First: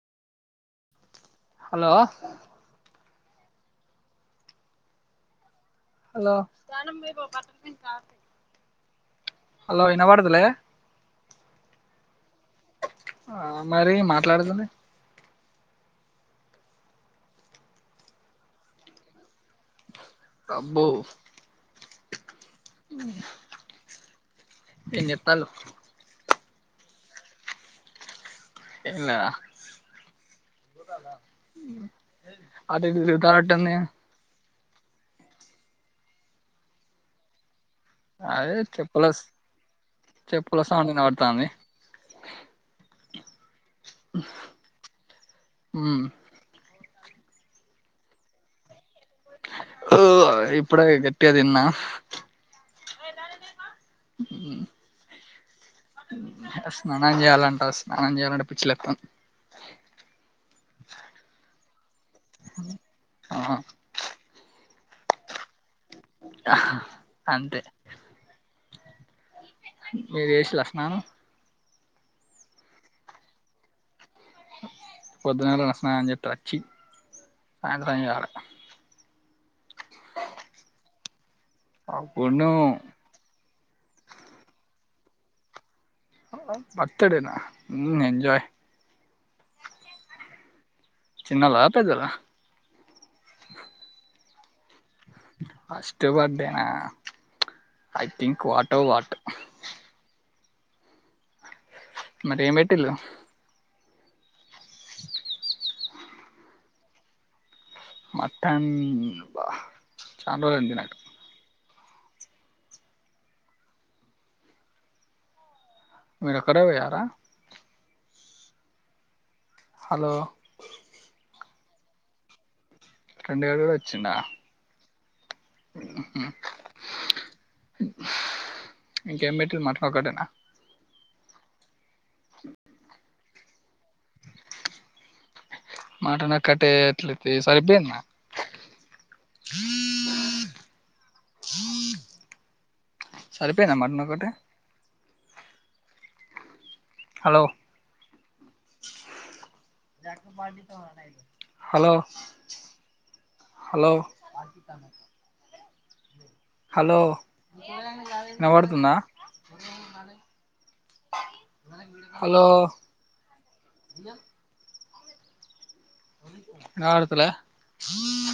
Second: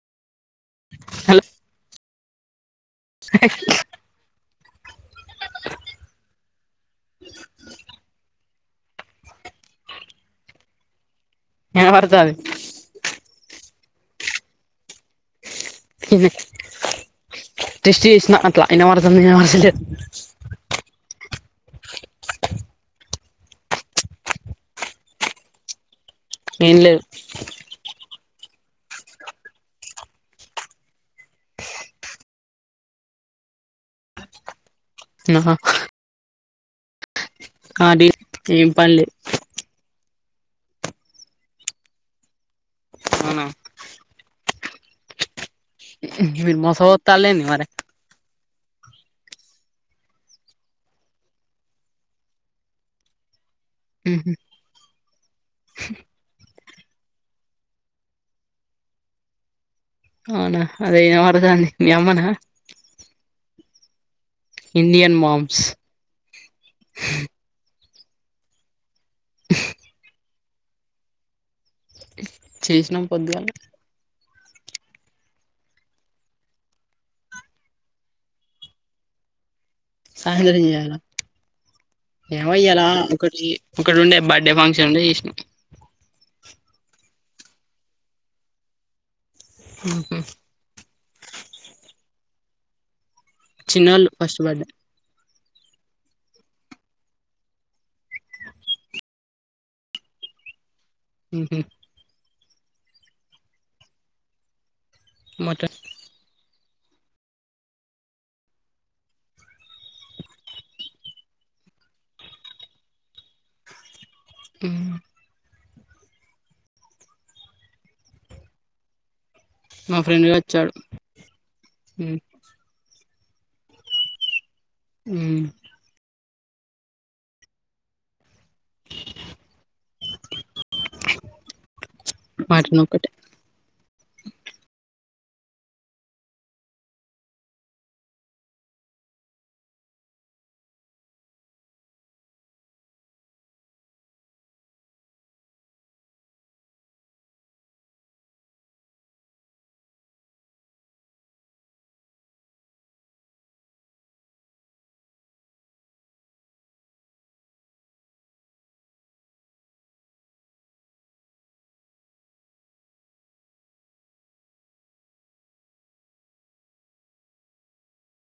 hello శక్తి పీఠాలు ఉంటాయి హలో ఇనబడత లేదా వినబడుతుంది ఆ మరి మాట్లాడుతలే అట్లా టెస్ట్ చేసిన వినపడుతుందా వినపడతలేదా అని అబ్బో ఏం చేతలు ఏం లేదు ఏం లేదా అదే ఎందుకు కరెక్ట్ అన్నయ్య ఆ హు అది అదే ఏం పనిలే చెప్పుల చెప్పుల సౌండ్ ఇన పడుతాంది అవునా మీరు మోస పోతాల్లు ఏంది మరి ఓ ఇప్పుడే గట్టిగా తిన్న ఉహు ఉ స్నానం చేయాలంటా స్నానం చేయాలంటే పిచ్చిలేతంది అవునా అదే ఇన పడుతంది మీ అమ్మనా ఇండియన్ మామ్స్ హ అంతే మీరు చేసిన్ల స్నానం చేసినాం పొద్దుగాల పొద్దుగా లానా స్నానం చేతే అచ్చి సాయంత్రం చేయాలే సాయంత్రం చేయాల అప్పుడు ఏమో ఇయ్యాల ఒకటి ఒకటి ఉండే బర్త్డే ఫంక్షన్ ఫంక్షన్ ఉండే చేసిన బర్తడేనా ఏంజాయ్ ఉహు చిన్నద పెద్దదా చిన్నోళ్ళు ఫస్ట్ బర్డే ఫస్ట్ బడ్డేనా ఐ థింక్ వాటో వాట్ ఉహు మరి ఏం పెట్టిల్లు మటన్ మటన్ అబ చాల రోజులైంది తినక ఆ మీరు ఒక్కరే పోయారా నా హలో ఫ్రెండ్గా వచ్చాడు ఫ్రెండ్ గాడు కూడా అచ్చిండా ఉ హూ ఇంకేం పెట్టిల్లు మటన్ ఒకటేనా మటన్ ఒకటే మటన్ ఒకటే సరిపోయింది నాకు సరిపోయిందా మటన్ ఒక్కటే హలో హలో హలో హలో వినబడుతుంద హలో విన బడుతలే